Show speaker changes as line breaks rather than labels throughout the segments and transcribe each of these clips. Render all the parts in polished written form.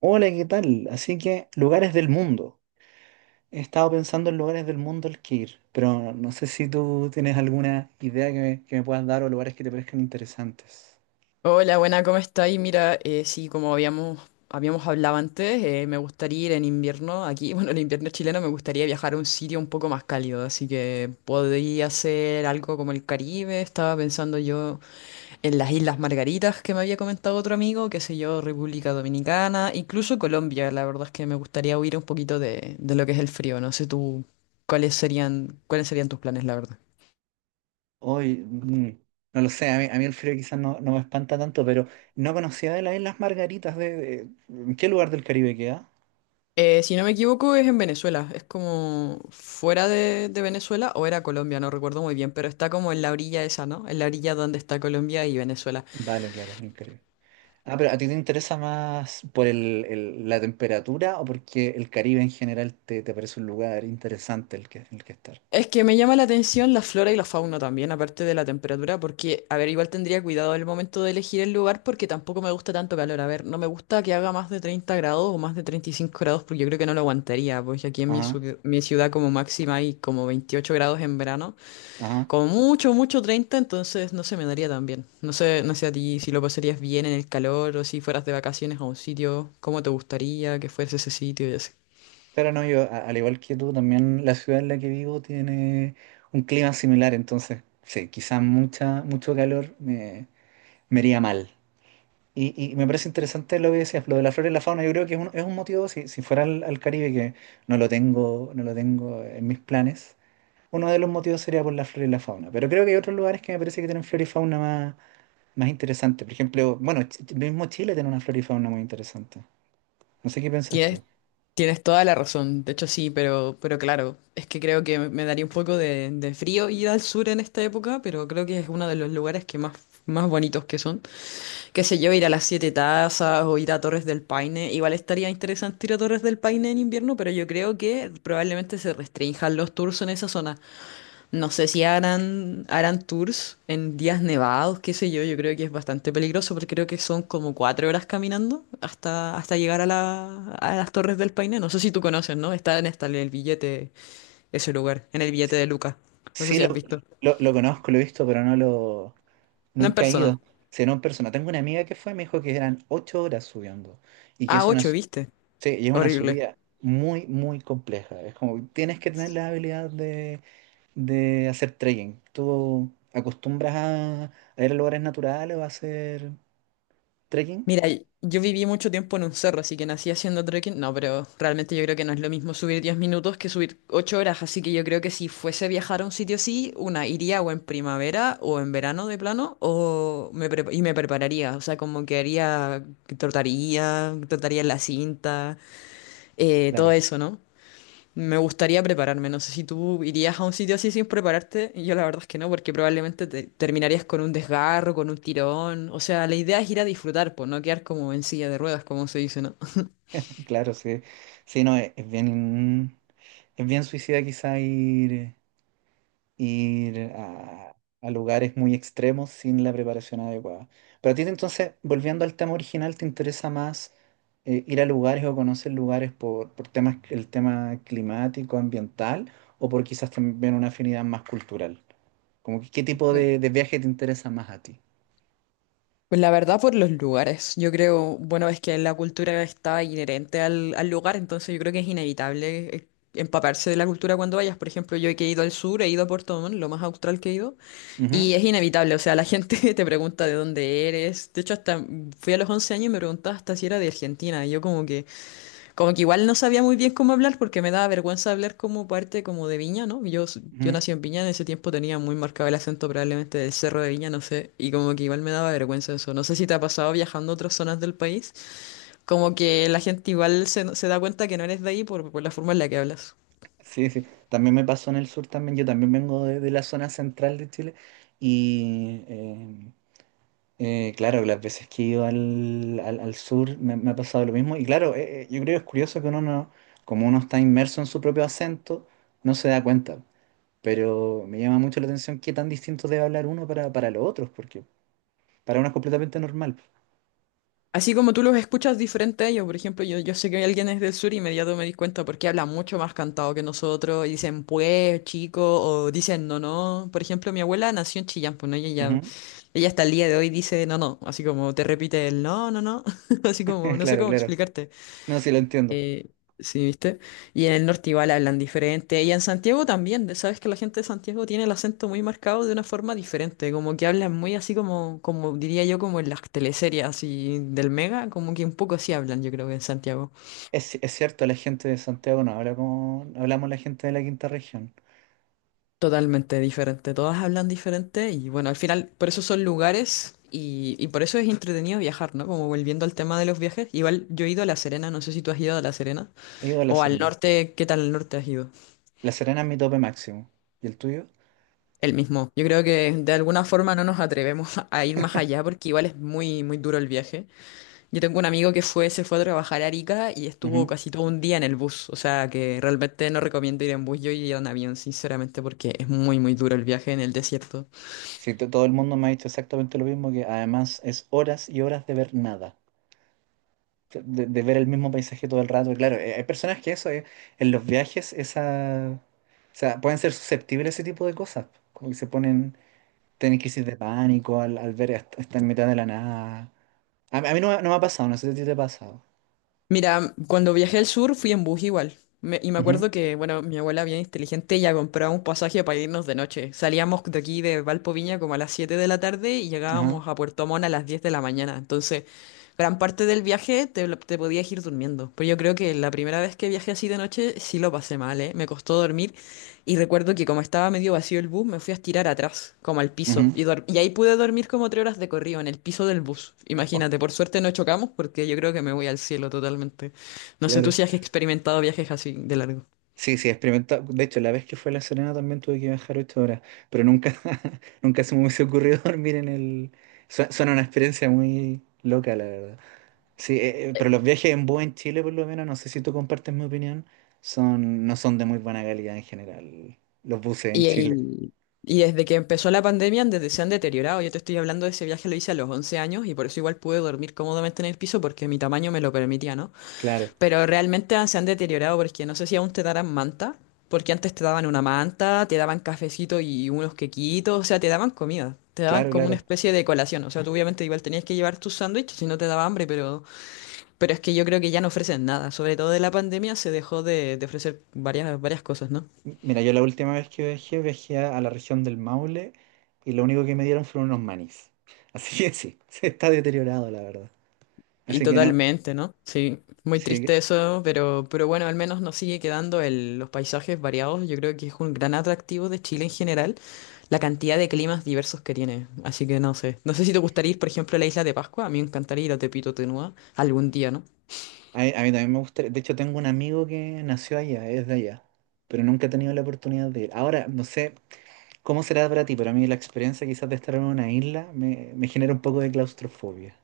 Hola, ¿qué tal? Así que lugares del mundo. He estado pensando en lugares del mundo al que ir, pero no sé si tú tienes alguna idea que me puedas dar o lugares que te parezcan interesantes.
Hola, buena, ¿cómo estáis? Mira, sí, como habíamos hablado antes, me gustaría ir en invierno aquí, bueno, en invierno chileno me gustaría viajar a un sitio un poco más cálido, así que podría ser algo como el Caribe, estaba pensando yo en las Islas Margaritas que me había comentado otro amigo, qué sé yo, República Dominicana, incluso Colombia, la verdad es que me gustaría huir un poquito de lo que es el frío, no sé tú, ¿cuáles serían tus planes, la verdad?
Hoy, no lo sé, a mí el frío quizás no, no me espanta tanto, pero no conocía de las Islas Margaritas ¿en qué lugar del Caribe queda?
Si no me equivoco, es en Venezuela. Es como fuera de Venezuela o era Colombia, no recuerdo muy bien, pero está como en la orilla esa, ¿no? En la orilla donde está Colombia y Venezuela.
Vale, claro, en el Caribe. Ah, pero ¿a ti te interesa más por la temperatura o porque el Caribe en general te parece un lugar interesante el que estar?
Es que me llama la atención la flora y la fauna también, aparte de la temperatura, porque, a ver, igual tendría cuidado al momento de elegir el lugar porque tampoco me gusta tanto calor. A ver, no me gusta que haga más de 30 grados o más de 35 grados porque yo creo que no lo aguantaría, pues aquí en mi,
Ajá,
ciu- mi ciudad como máxima hay como 28 grados en verano.
ajá.
Como mucho, mucho 30, entonces no se me daría tan bien. No sé, no sé a ti si lo pasarías bien en el calor o si fueras de vacaciones a un sitio, cómo te gustaría que fuese ese sitio y así.
Claro, no, yo, al igual que tú, también la ciudad en la que vivo tiene un clima similar, entonces, sí, quizás mucho calor me haría mal. Y me parece interesante lo que decías, lo de la flora y la fauna, yo creo que es es un motivo, si fuera al Caribe, que no lo tengo, no lo tengo en mis planes, uno de los motivos sería por la flora y la fauna, pero creo que hay otros lugares que me parece que tienen flora y fauna más interesante, por ejemplo, bueno, mismo Chile tiene una flora y fauna muy interesante, no sé qué piensas tú.
Tienes, tienes toda la razón, de hecho sí, pero claro, es que creo que me daría un poco de frío ir al sur en esta época, pero creo que es uno de los lugares que más bonitos que son. Qué sé yo, ir a las Siete Tazas o ir a Torres del Paine. Igual estaría interesante ir a Torres del Paine en invierno, pero yo creo que probablemente se restrinjan los tours en esa zona. No sé si harán tours en días nevados, qué sé yo. Yo creo que es bastante peligroso porque creo que son como 4 horas caminando hasta llegar a las Torres del Paine. No sé si tú conoces, ¿no? Está en el billete, ese lugar, en el billete de Luca. No sé
Sí,
si has visto.
lo conozco, lo he visto, pero no lo...
No en
Nunca he
persona.
ido, sino en persona. Tengo una amiga que fue, me dijo que eran 8 horas subiendo y que
Ah,
es
ocho, ¿viste?
sí, y es una
Horrible.
subida muy, muy compleja. Es como, tienes que tener la habilidad de hacer trekking. ¿Tú acostumbras a ir a lugares naturales o a hacer trekking?
Mira, yo viví mucho tiempo en un cerro, así que nací haciendo trekking. No, pero realmente yo creo que no es lo mismo subir 10 minutos que subir 8 horas. Así que yo creo que si fuese a viajar a un sitio así, una iría o en primavera o en verano de plano, o y me prepararía. O sea, como que haría, que trotaría en la cinta,
Claro,
todo eso, ¿no? Me gustaría prepararme, no sé si tú irías a un sitio así sin prepararte, y yo la verdad es que no, porque probablemente te terminarías con un desgarro, con un tirón, o sea, la idea es ir a disfrutar, pues no quedar como en silla de ruedas, como se dice, ¿no?
claro, sí. Sí, no, es bien suicida quizá ir a lugares muy extremos sin la preparación adecuada. Pero a ti entonces, volviendo al tema original, ¿te interesa más ir a lugares o conocer lugares por temas, el tema climático, ambiental, o por quizás también una afinidad más cultural? Como que, ¿qué tipo de viaje te interesa más a ti?
Pues la verdad por los lugares. Yo creo, bueno, es que la cultura está inherente al lugar, entonces yo creo que es inevitable empaparse de la cultura cuando vayas. Por ejemplo, yo que he ido al sur, he ido a Puerto Montt, lo más austral que he ido,
Ujú,
y es inevitable, o sea, la gente te pregunta de dónde eres. De hecho, hasta fui a los 11 años y me preguntaba hasta si era de Argentina, y yo como que... Como que igual no sabía muy bien cómo hablar porque me daba vergüenza hablar como parte como de Viña, ¿no? Yo
ujú.
nací en Viña, en ese tiempo tenía muy marcado el acento probablemente del Cerro de Viña, no sé, y como que igual me daba vergüenza eso. No sé si te ha pasado viajando a otras zonas del país, como que la gente igual se da cuenta que no eres de ahí por la forma en la que hablas.
Sí, sí. También me pasó en el sur también. Yo también vengo de la zona central de Chile y claro, las veces que he ido al sur me ha pasado lo mismo. Y claro, yo creo que es curioso que uno no, como uno está inmerso en su propio acento, no se da cuenta. Pero me llama mucho la atención qué tan distinto debe hablar uno para los otros, porque para uno es completamente normal.
Así como tú los escuchas diferente a ellos, por ejemplo, yo sé que alguien es del sur y inmediato me di cuenta porque habla mucho más cantado que nosotros y dicen pues, chico, o dicen no, no. Por ejemplo, mi abuela nació en Chillán, pues, ¿no?
Ujú.
Ella hasta el día de hoy dice no, no, así como te repite el no, no, no, así como no sé
Claro,
cómo
claro.
explicarte.
No, sí lo entiendo.
Eh, sí, ¿viste? Y en el norte igual hablan diferente. Y en Santiago también, sabes que la gente de Santiago tiene el acento muy marcado de una forma diferente, como que hablan muy así como, como diría yo, como en las teleseries así del Mega, como que un poco así hablan, yo creo que en Santiago.
Es cierto, la gente de Santiago no habla como no hablamos la gente de la quinta región.
Totalmente diferente, todas hablan diferente y bueno, al final por eso son lugares y por eso es entretenido viajar, ¿no? Como volviendo al tema de los viajes, igual yo he ido a La Serena, no sé si tú has ido a La Serena
He ido a La
o al
Serena.
norte, ¿qué tal al norte has ido?
La Serena es mi tope máximo. ¿Y el tuyo?
El mismo. Yo creo que de alguna forma no nos atrevemos a ir más allá porque igual es muy, muy duro el viaje. Yo tengo un amigo que fue, se fue a trabajar a Arica y estuvo casi todo un día en el bus, o sea que realmente no recomiendo ir en bus, yo iría en avión, sinceramente, porque es muy, muy duro el viaje en el desierto.
Sí, todo el mundo me ha dicho exactamente lo mismo, que además es horas y horas de ver nada, de ver el mismo paisaje todo el rato. Y claro, hay personas que eso, en los viajes, esa, o sea, pueden ser susceptibles a ese tipo de cosas, como que se ponen, tienen crisis de pánico al ver estar en mitad de la nada. A mí no, me no me ha pasado, no sé si a ti te ha pasado.
Mira, cuando viajé al sur fui en bus igual. Y me
Ujú,
acuerdo que, bueno, mi abuela bien inteligente ya compraba un pasaje para irnos de noche. Salíamos de aquí de Valpo Viña como a las 7 de la tarde y
ajá,
llegábamos a Puerto Montt a las 10 de la mañana. Entonces, gran parte del viaje te podías ir durmiendo. Pero yo creo que la primera vez que viajé así de noche sí lo pasé mal, ¿eh? Me costó dormir, y recuerdo que como estaba medio vacío el bus, me fui a estirar atrás, como al piso.
ujú.
Y ahí pude dormir como 3 horas de corrido en el piso del bus. Imagínate, por suerte no chocamos porque yo creo que me voy al cielo totalmente. No sé tú
Claro.
si has experimentado viajes así de largo.
Sí, sí, he experimentado. De hecho, la vez que fue a La Serena también tuve que viajar 8 horas, pero nunca, nunca se me hubiese ocurrido dormir en el... Suena una experiencia muy loca, la verdad. Sí, pero los viajes en bus en Chile, por lo menos, no sé si tú compartes mi opinión, son, no son de muy buena calidad en general, los buses en
Y,
Chile.
y- y desde que empezó la pandemia, desde se han deteriorado. Yo te estoy hablando de ese viaje, lo hice a los 11 años y por eso igual pude dormir cómodamente en el piso porque mi tamaño me lo permitía, ¿no?
Claro,
Pero realmente se han deteriorado porque no sé si aún te darán manta, porque antes te daban una manta, te daban cafecito y unos quequitos, o sea, te daban comida, te daban
claro,
como una
claro.
especie de colación, o sea, tú obviamente igual tenías que llevar tus sándwiches si no te daba hambre, pero, es que yo creo que ya no ofrecen nada, sobre todo de la pandemia se dejó de ofrecer varias cosas, ¿no?
Mira, yo la última vez que viajé, a la región del Maule y lo único que me dieron fueron unos manís. Así que sí, se está deteriorado, la verdad.
Y
Así que no.
totalmente, ¿no? Sí, muy
Sí,
triste eso, pero bueno, al menos nos sigue quedando los paisajes variados, yo creo que es un gran atractivo de Chile en general, la cantidad de climas diversos que tiene. Así que no sé. No sé si te gustaría ir, por ejemplo, a la isla de Pascua. A mí me encantaría ir a Tepito, Tenua, algún día, ¿no?
a mí también me gusta, de hecho tengo un amigo que nació allá, es de allá, pero nunca he tenido la oportunidad de ir. Ahora, no sé cómo será para ti, pero a mí la experiencia quizás de estar en una isla me genera un poco de claustrofobia.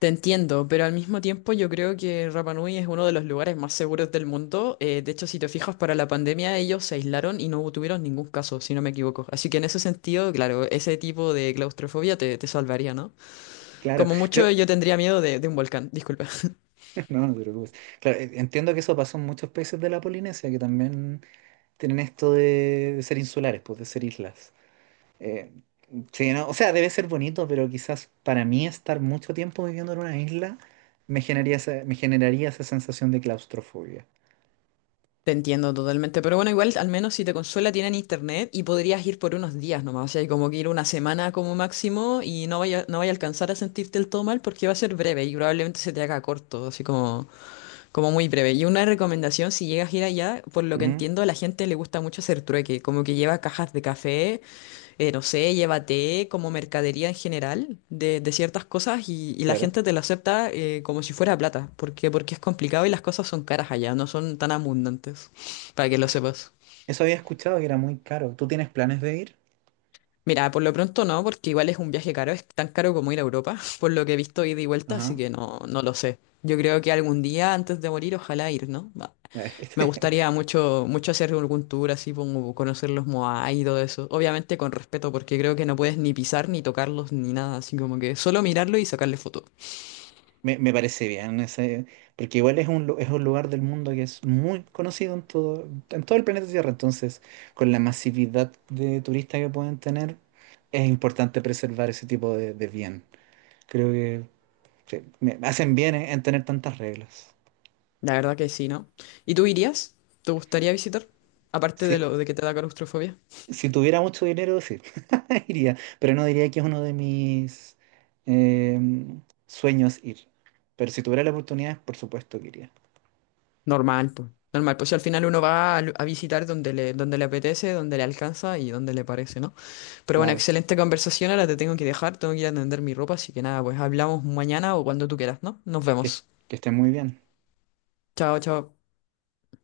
Te entiendo, pero al mismo tiempo yo creo que Rapa Nui es uno de los lugares más seguros del mundo. De hecho, si te fijas, para la pandemia ellos se aislaron y no tuvieron ningún caso, si no me equivoco. Así que en ese sentido, claro, ese tipo de claustrofobia te salvaría, ¿no?
Claro,
Como
creo,
mucho, yo tendría miedo de un volcán, disculpa.
no, no te preocupes. Claro, entiendo que eso pasó en muchos países de la Polinesia, que también tienen esto de ser insulares, pues de ser islas. Eh, sí, no, o sea, debe ser bonito, pero quizás para mí estar mucho tiempo viviendo en una isla me generaría me generaría esa sensación de claustrofobia.
Te entiendo totalmente, pero bueno, igual al menos si te consuela tienen internet y podrías ir por unos días nomás, o sea, hay como que ir una semana como máximo y no vaya a alcanzar a sentirte el todo mal porque va a ser breve y probablemente se te haga corto, así como muy breve. Y una recomendación, si llegas a ir allá, por lo que entiendo, a la gente le gusta mucho hacer trueque, como que lleva cajas de café, no sé, llévate como mercadería en general de ciertas cosas y la
Claro.
gente te lo acepta, como si fuera plata, porque es complicado y las cosas son caras allá, no son tan abundantes, para que lo
Eso,
sepas.
eso había escuchado que era muy caro. ¿Tú tienes planes de ir?
Mira, por lo pronto no, porque igual es un viaje caro, es tan caro como ir a Europa, por lo que he visto ida y vuelta, así
Ajá.
que no, no lo sé. Yo creo que algún día antes de morir, ojalá ir, ¿no? Va. Me gustaría mucho, mucho hacer algún tour así, como conocer los Moai y todo eso. Obviamente con respeto, porque creo que no puedes ni pisar, ni tocarlos, ni nada, así como que solo mirarlo y sacarle foto.
Me parece bien ese, porque igual es un lugar del mundo que es muy conocido en todo el planeta Tierra. Entonces, con la masividad de turistas que pueden tener, es importante preservar ese tipo de bien. Creo que sí, me hacen bien en tener tantas reglas.
La verdad que sí, ¿no? ¿Y tú irías? ¿Te gustaría visitar? Aparte de
Sí,
lo de que te da claustrofobia.
si tuviera mucho dinero, sí, iría, pero no diría que es uno de mis sueños ir. Pero si tuviera la oportunidad, por supuesto que iría.
Normal, pues. Normal, pues si al final uno va a visitar donde le apetece, donde le alcanza y donde le parece, ¿no? Pero bueno,
Claro,
excelente conversación, ahora te tengo que dejar, tengo que ir a tender mi ropa, así que nada, pues hablamos mañana o cuando tú quieras, ¿no? Nos
que,
vemos.
que esté muy bien.
Chao, chao.